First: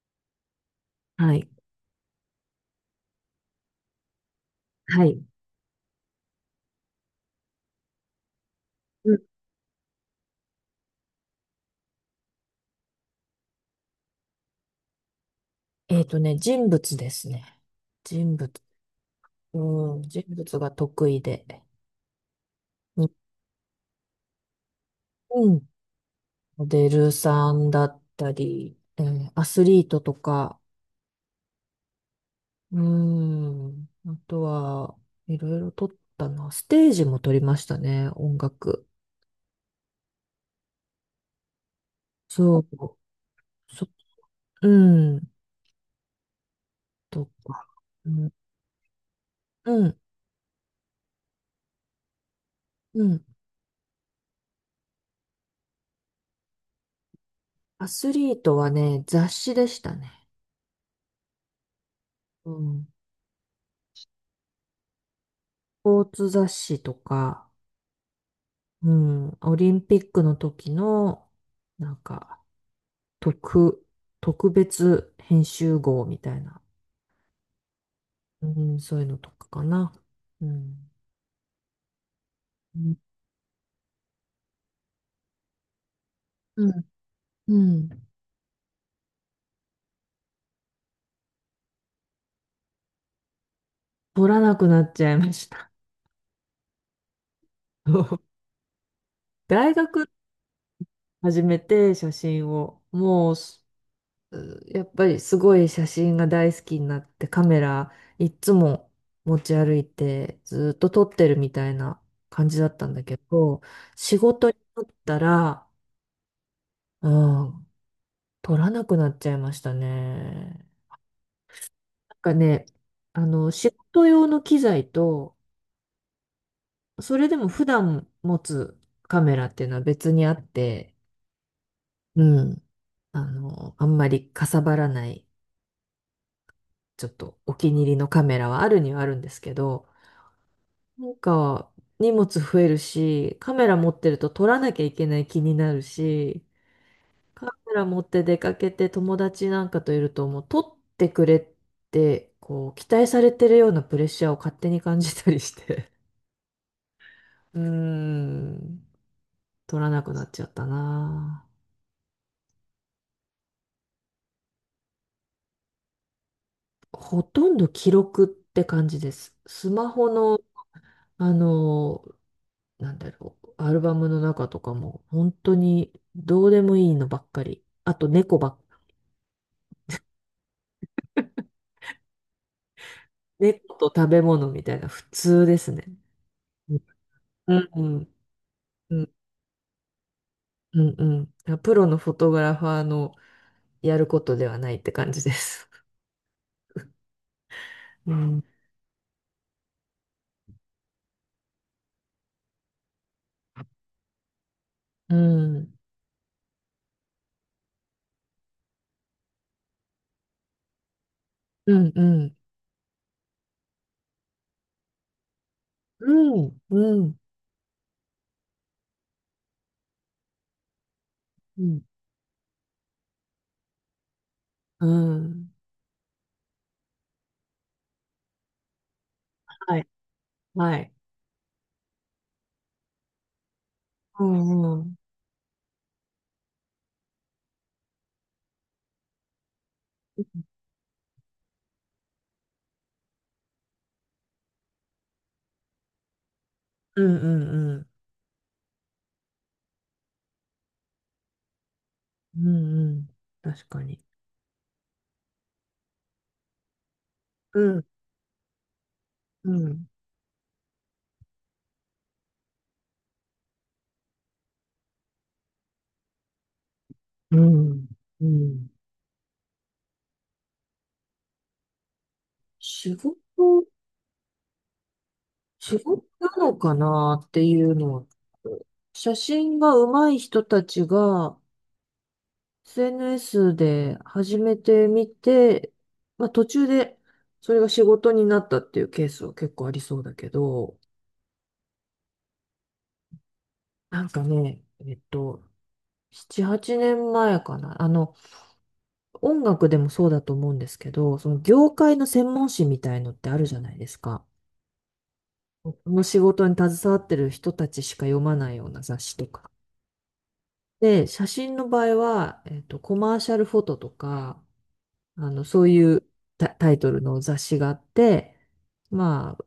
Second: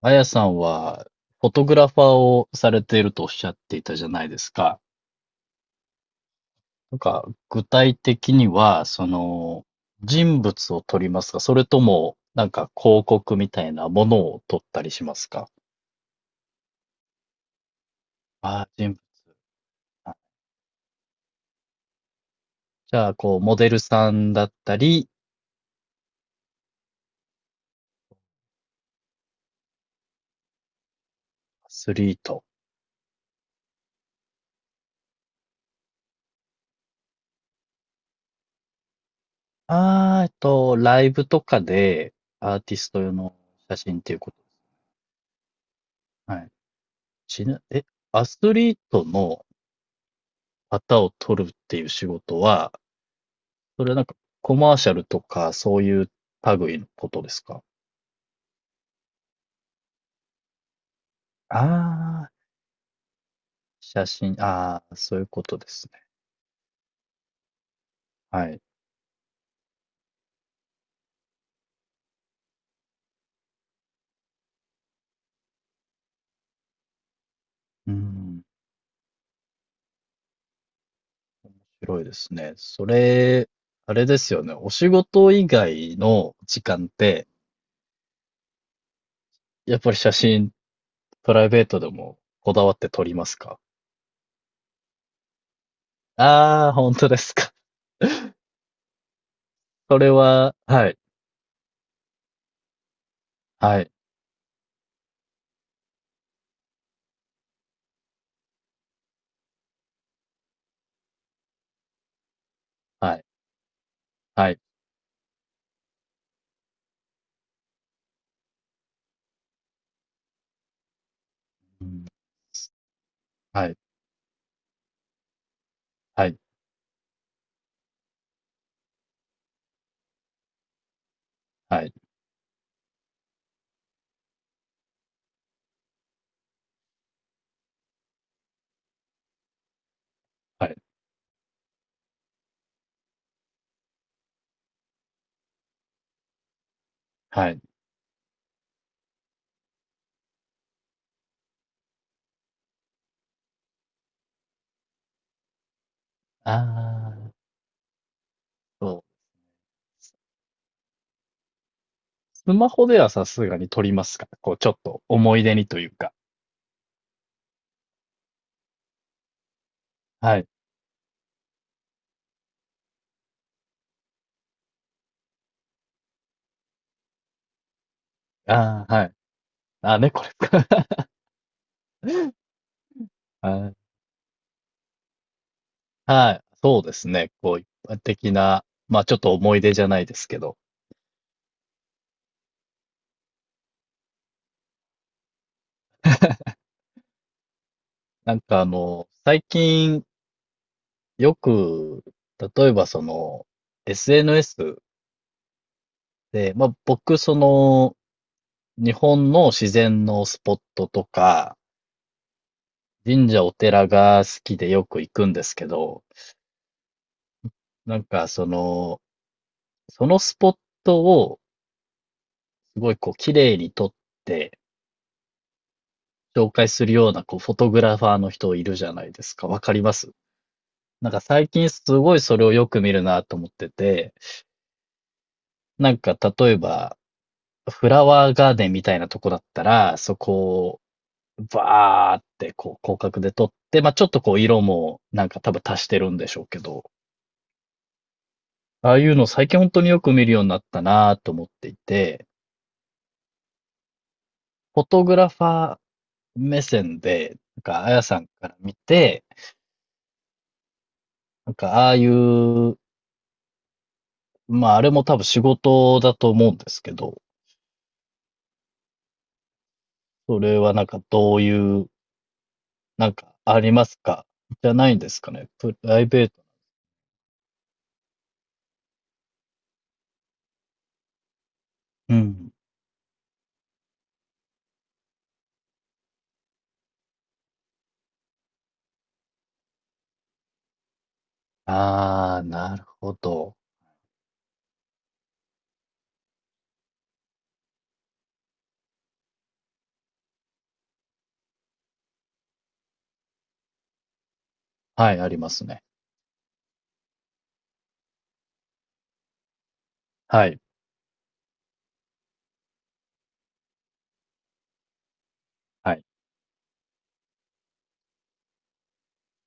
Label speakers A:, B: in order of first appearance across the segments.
A: あやさんは、
B: はい。
A: フォトグラファーをされているとおっしゃっていたじゃないですか。
B: はい。
A: なんか、具体的には、
B: うん
A: 人物を撮りますか？それとも、なんか広告みたいなものを撮ったりしますか？
B: 人物ですね。人物。
A: ああー、人物
B: うん、
A: か。
B: 人物が得意で。
A: じ
B: 日
A: ゃあ、こう、モデルさんだったり、
B: 本モデルさんだったり、アスリートとか、
A: アスリート。
B: うん、あとは、いろいろ撮ったな。ステージも撮りましたね、音楽。
A: ああ、ライブとかで、ア
B: そ
A: ーティス
B: う、
A: ト用の写
B: そ、
A: 真っていうこと。
B: うん、
A: はい。
B: と
A: ちな、
B: か。
A: え、
B: う
A: ア
B: ん、
A: スリートの
B: うん、
A: 方を撮るっていう仕事は、
B: うん。
A: それはなんかコマーシャルとか、そういう類のことですか？
B: アスリートはね、雑誌でしたね。
A: ああー、
B: うん。ス
A: 写真、ああ、そういうことです
B: ポ
A: ね。
B: ーツ雑誌とか、
A: はい。
B: うん、オリンピックの時の、なんか、特、特別編集号みたいな、
A: うん、
B: うん、そういうのとかかな。うん。
A: 広いですね。そ
B: う
A: れ、あれですよね、お仕事以外の時
B: ん。
A: 間って、
B: うん
A: やっぱり写真、プライベートでもこだわって撮りますか？
B: 撮らなくなっちゃいました。
A: ああー、本当ですか。
B: 大
A: そ
B: 学
A: れははい、
B: 始めて写真を、もうす、
A: はい、
B: やっぱりすごい写真が大好きになって、カメラいっつも持ち歩いて、ずっと撮ってるみたいな感じだったんだ
A: は
B: け
A: い、
B: ど、仕事
A: は
B: に
A: い。
B: なったら、ああ、取らなくなっちゃいましたね。
A: うん、
B: なんかね、あの、
A: は
B: 仕
A: い、
B: 事用の機材と、
A: はい、
B: それでも普段持つカメラっていうのは別にあって、
A: はい、
B: うん、あの、あんまりかさばらない、ちょっとお気に入りのカメラはあるにはあるんですけど、
A: はい、
B: なんか荷物増えるし、カメラ持ってると撮らなきゃいけない気になるし、カ
A: はい。
B: メラ持って出かけて友達なんかといるともう撮ってくれってこう期待されてるようなプレッシャーを勝手に感じたりして。
A: ああ、
B: うーん
A: そう。
B: 撮らなくなっちゃったな。
A: スマホではさすがに撮りますか？こう、ちょっと思い出にというか。
B: ほとんど記録って感じです、スマホの。
A: はい。
B: あの、なんだろう、アルバムの中とかも本当にどうでもいいのばっかり、あと猫ばっか
A: ああ、はい。ああ、ねこれ、か。
B: り、
A: は
B: 猫
A: い。
B: と食べ物みたいな、普通ですね。
A: はい。そうですね。
B: う
A: こう、一
B: ん。う
A: 般
B: ん。
A: 的な、ま
B: う
A: あ、
B: ん。
A: ちょっと思い出じゃないですけど。
B: うん。うん。あ、プロのフォトグラファーのやることではないって感じです。う
A: なん
B: ん。
A: か、最近、よく、例えばSNS
B: うん。
A: で、まあ、僕、日本の自然のスポットとか、
B: うん。うん。
A: 神社お寺が好きでよく行くんですけど、
B: うん。うん。
A: なんかその、そのスポットを
B: うん。
A: すごいこう綺麗に撮って
B: うん。
A: 紹介するようなこうフォトグラファーの人いるじゃないですか。わか
B: は
A: り
B: い。
A: ます
B: はい。
A: なんか最近すごいそれをよく見るなと思ってて、
B: うん。うん。
A: なんか例えばフラワーガーデンみたいなとこだったら、そこをバーってこう広角で撮って、まあちょっとこう色もなんか多分足してるんでしょうけど、
B: うんうんうん。
A: ああいうの最近本当によく見るようになったなと思っていて、
B: うんうん。確かに。
A: フォトグラファー目線で、
B: う
A: なん
B: ん。
A: かあやさんから見て、
B: うん。
A: なんかああいうまあ、あれも多分仕事だと思うんですけど、
B: うん。うん。
A: それはなんかどういう、
B: 仕
A: なん
B: 事、
A: かありますかじゃないんですかね。プ
B: 仕
A: ラ
B: 事
A: イベ
B: な
A: ート。
B: のかなっていうのは、写真が上手い人たちが、
A: うん。
B: SNS で始めてみて、まあ途中でそれが仕事になったっていうケースは結構ありそうだけど、
A: ああ、なるほど。
B: なんかね、えっと、7、8年前かな。あの、音楽でもそうだと思うんですけど、その業界の専門誌みたいのってあるじゃないですか。
A: はい、あります
B: こ
A: ね。
B: の仕事に携わってる人たちしか読まないような雑誌とか。
A: はい、
B: で、写真の場合は、えっと、コマーシャルフォトとか、あの、そう
A: は
B: い
A: い、
B: うタイトルの雑誌があって、まあ、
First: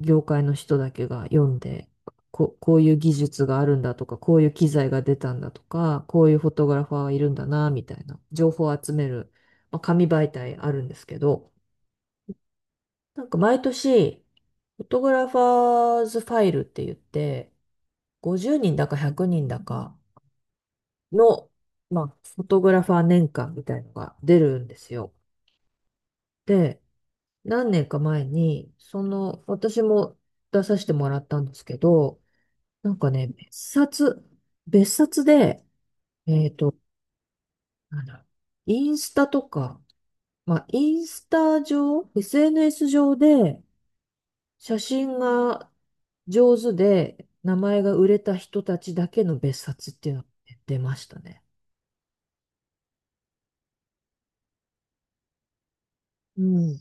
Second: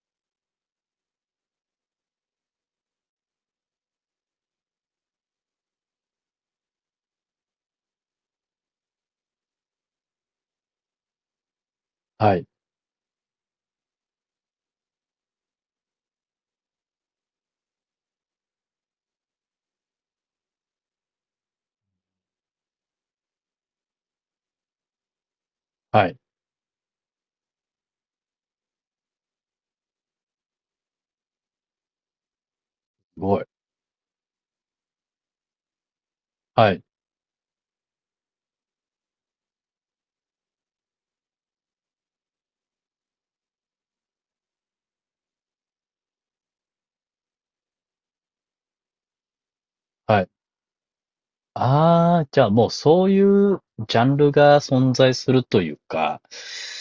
B: 業界の人だけが読んで、こういう技術があるんだとか、こういう機材が出たんだとか、こういうフォトグラファーがいるんだな、みたいな情報を集める、まあ、紙媒体あるんですけど、
A: はい、
B: なんか毎年、フォトグラファーズファイルって言って、50人だか100人だかの、まあ、フォトグラファー年間みたいのが出るんですよ。
A: はい。す
B: で、何年か前に、その、私も出させてもらったんですけど、なんかね、
A: ごい。
B: 別冊で、えっ
A: は
B: と、
A: い、
B: なんだ、インスタとか、まあ、インスタ上、SNS 上で、写真が上手で、名前が売れた人たちだけの別冊っていうの
A: は
B: が
A: い。
B: 出ましたね。
A: ああ、じゃあもうそういうジャンルが存在するというか、
B: うん。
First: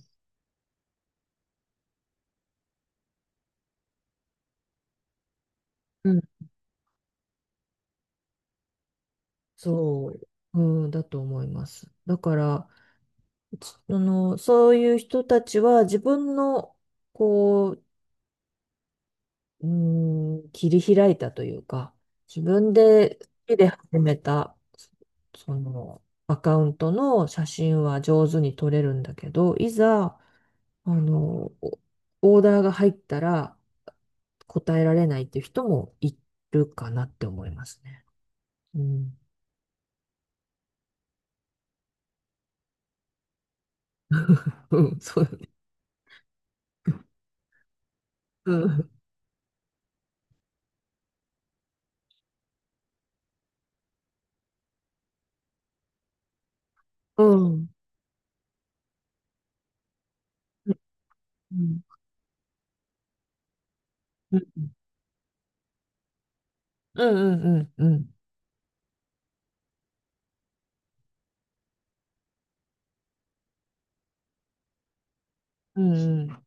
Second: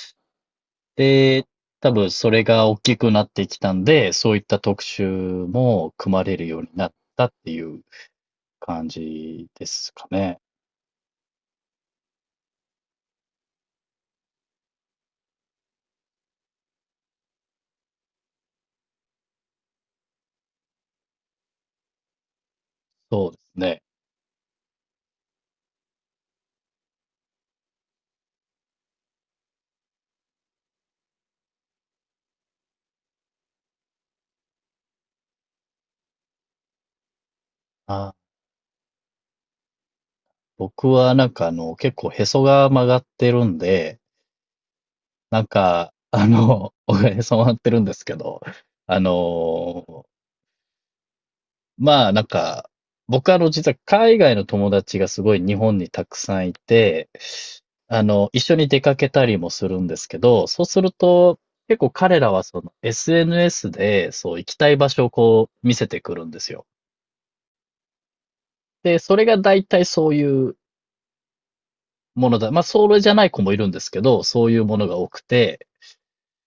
A: で、多分それが大きくなってきたんで、そういった特集も
B: う
A: 組
B: ん。
A: まれるようになったっていう感じですか
B: そう。
A: ね。
B: うん、だと思います。だから、そういう人たちは自分の、こう、うーん、切り開いたというか、自分で
A: そうで
B: 好き
A: す
B: で
A: ね。
B: 始めた、その、アカウントの写真は上手に撮れるんだけど、いざ、あの、オオーダーが入ったら答えられないっていう人もいるかなって思いますね。
A: あ、
B: うん。
A: 僕はなんか結構へそが曲がってるんで、
B: うん、そうだ
A: なん
B: ね。
A: か、僕はへそ曲がってるんですけど、
B: うん。
A: あの、まあなんか、僕はあの、実は海外の友達がすごい日本にたくさんいて、
B: うん。
A: 一緒に出かけたりもするんですけど、そうすると、
B: う
A: 結
B: ん。
A: 構彼らはその SNS で、そ
B: う
A: う、
B: ん。
A: 行きたい場所をこう見せてくるんですよ。
B: うん。うん。うん。うん。
A: で、それが大体そういうものだ。まあ、それじゃない子もいるんですけど、そういうものが多くて、
B: うん。うん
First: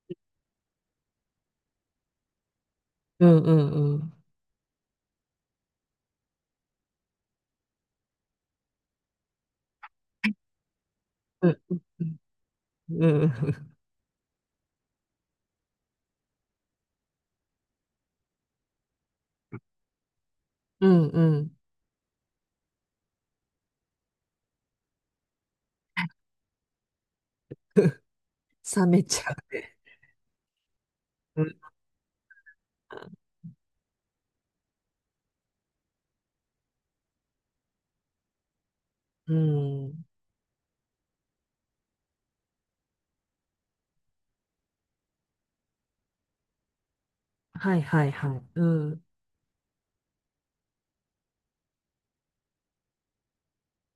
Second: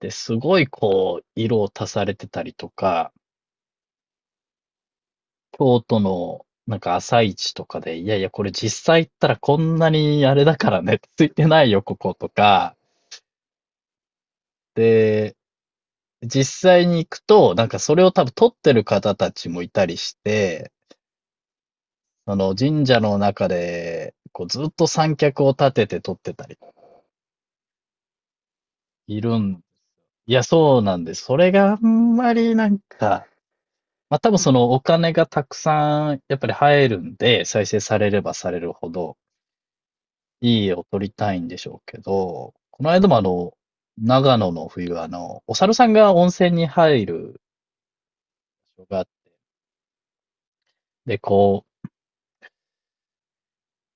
A: で、すごいこう、色を足されてたりとか、
B: うんうんうん。
A: 京都のなんか朝市とかで、いやいや、これ実際行ったらこんなにあれだからね、ついて
B: う
A: ない
B: ん
A: よ、ここ、とか。
B: うんうん。
A: で、実際に行くと、なんかそれを多分撮ってる方たちもいたりして、
B: うんうん。
A: その神社の中で、こうずっと三脚を立てて撮ってたり、
B: 冷め
A: い
B: ちゃ
A: る
B: う
A: ん、
B: ね。
A: いや、そうなんです。そ
B: う
A: れ
B: ん。
A: があんまりなんか、まあ多分そのお金がたくさんやっぱり入るんで、再生されればされるほど
B: うん。
A: いい絵を撮りたいんでしょうけど、この間も長野の冬はお猿さんが温泉に入る
B: はいはいはい。う
A: 場所があ
B: ん。
A: ってで、こう、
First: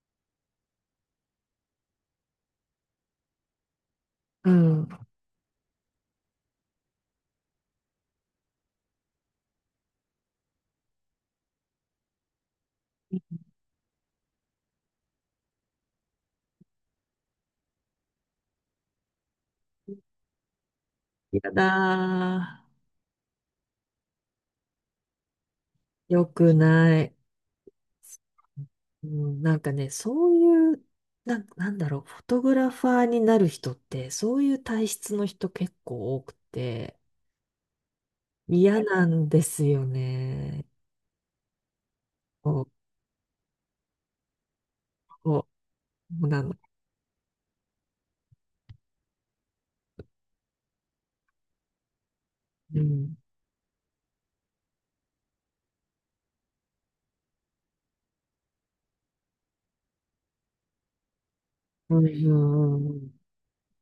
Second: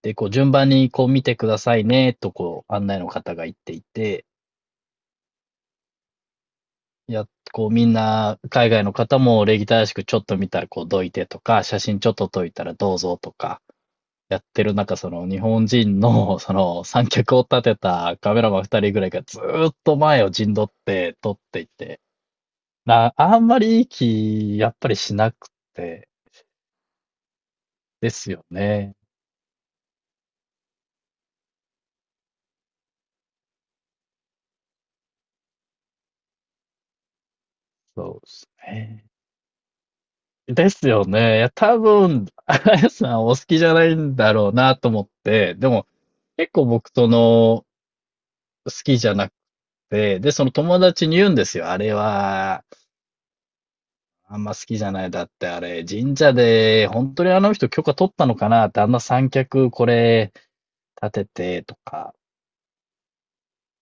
A: で、こう順番にこう見てくださいね、とこう案内の方が言っていて、
B: うん。
A: いや、こうみんな海外の方も礼儀正しくちょっと見たらこうどいてとか、写真ちょっと撮いたらどうぞとか、てる中、その日本人の、その三脚を立てたカメラマン二人ぐらいがずーっと前を陣取って撮っ
B: や
A: ていて、
B: だ
A: な、あんまりいい気、やっぱりしなくて、
B: ー。よくない。
A: ですよね。
B: うん、なんかね、そういう、なんだろう、フォトグラファーになる人って、そういう体質の人結構多くて、
A: そうです
B: 嫌な
A: ね。
B: んですよね。
A: ですよね。いや、多分、あ
B: こう、
A: やさんお好きじゃないんだろうなと思っ
B: こ
A: て、でも、
B: そうな
A: 結
B: の。
A: 構僕との好きじゃなくて、で、その友達に言うんですよ。あれは、
B: うん。
A: あんま好きじゃない。だってあれ、神社で、本当にあの人許可取ったのかなって、あんな三脚これ立ててと
B: うん、
A: か
B: うん、うん。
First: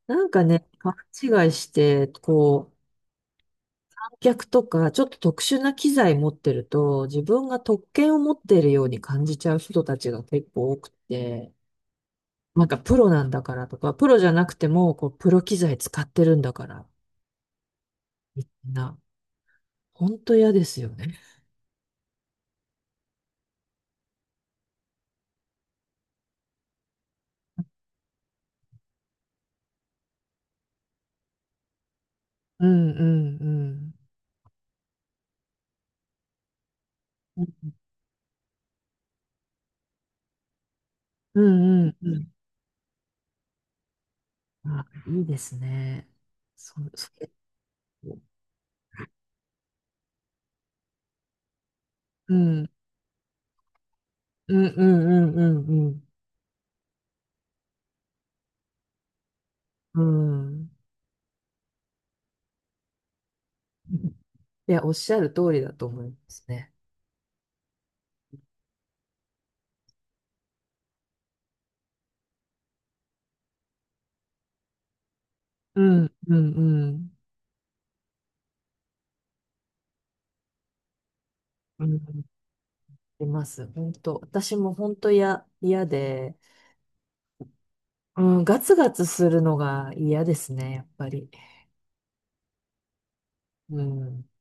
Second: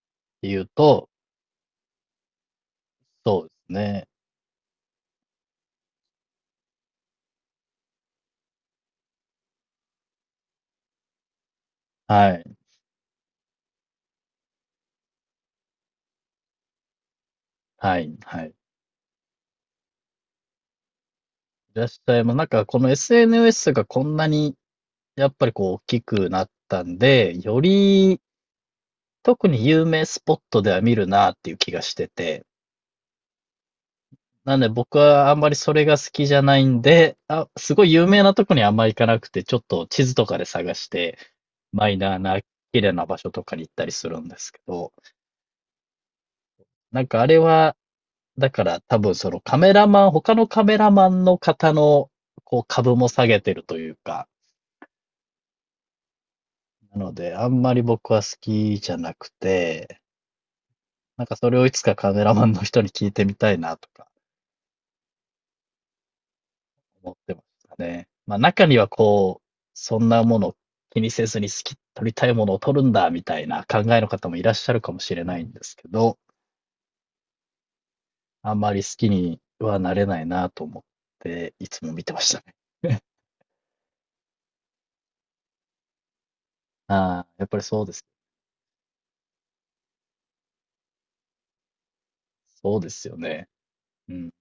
B: なんか
A: 言
B: ね、
A: う
B: 勘
A: と、
B: 違いして、こう、
A: そうですね。
B: 観客とか、ちょっと特殊な機材持ってると、自分が特権を持っているように感じちゃう人たちが結構多くて、
A: はい、
B: なんかプロなんだからとか、プロじゃなくても、こう、プロ機材使ってるんだから、
A: はい、
B: み
A: はい。い
B: んな、ほんと嫌ですよね。
A: らっしゃいます。なんかこの SNS がこんなに、やっぱりこう大きくなったんで、より特に有名スポットでは見るなっていう気がしてて。
B: うんうんう
A: なんで僕はあんまりそれが好きじゃないんで、あ、
B: ん。
A: すごい有名なとこにあんま行かなくて、ちょっと地図とかで探して
B: うんう
A: マ
B: ん
A: イ
B: う
A: ナー
B: ん。
A: な綺麗な場所とかに行ったりするんですけ
B: あ、
A: ど、
B: いいですね。
A: なん
B: そ
A: かあ
B: れ、
A: れは、だから多分そのカメラマン、他のカメラマンの方の
B: う
A: こう
B: ん、
A: 株も下げてるというか、
B: うんうんうんうん
A: なのであんまり僕は好きじゃなく
B: う
A: て、
B: ん。うん。
A: なんかそれをいつかカメラマンの人に聞いてみたいなとか
B: いや、おっしゃる通りだと思いますね。
A: 思ってましたね。まあ中にはこう、そんなもの気にせずに好き、撮りたいものを撮るんだみたいな考えの方もいらっしゃるかもしれないんです
B: う
A: け
B: ん、
A: ど、
B: うん、うん。
A: あんまり好きにはなれないなと思って、いつ
B: う
A: も
B: ん、
A: 見てましたね。
B: います。本当。私も本当や、嫌で、
A: ああ、やっぱりそうです。
B: うん、ガツガツするのが嫌ですね、やっぱり。
A: そうですよね。
B: う
A: う
B: ん。
A: ん。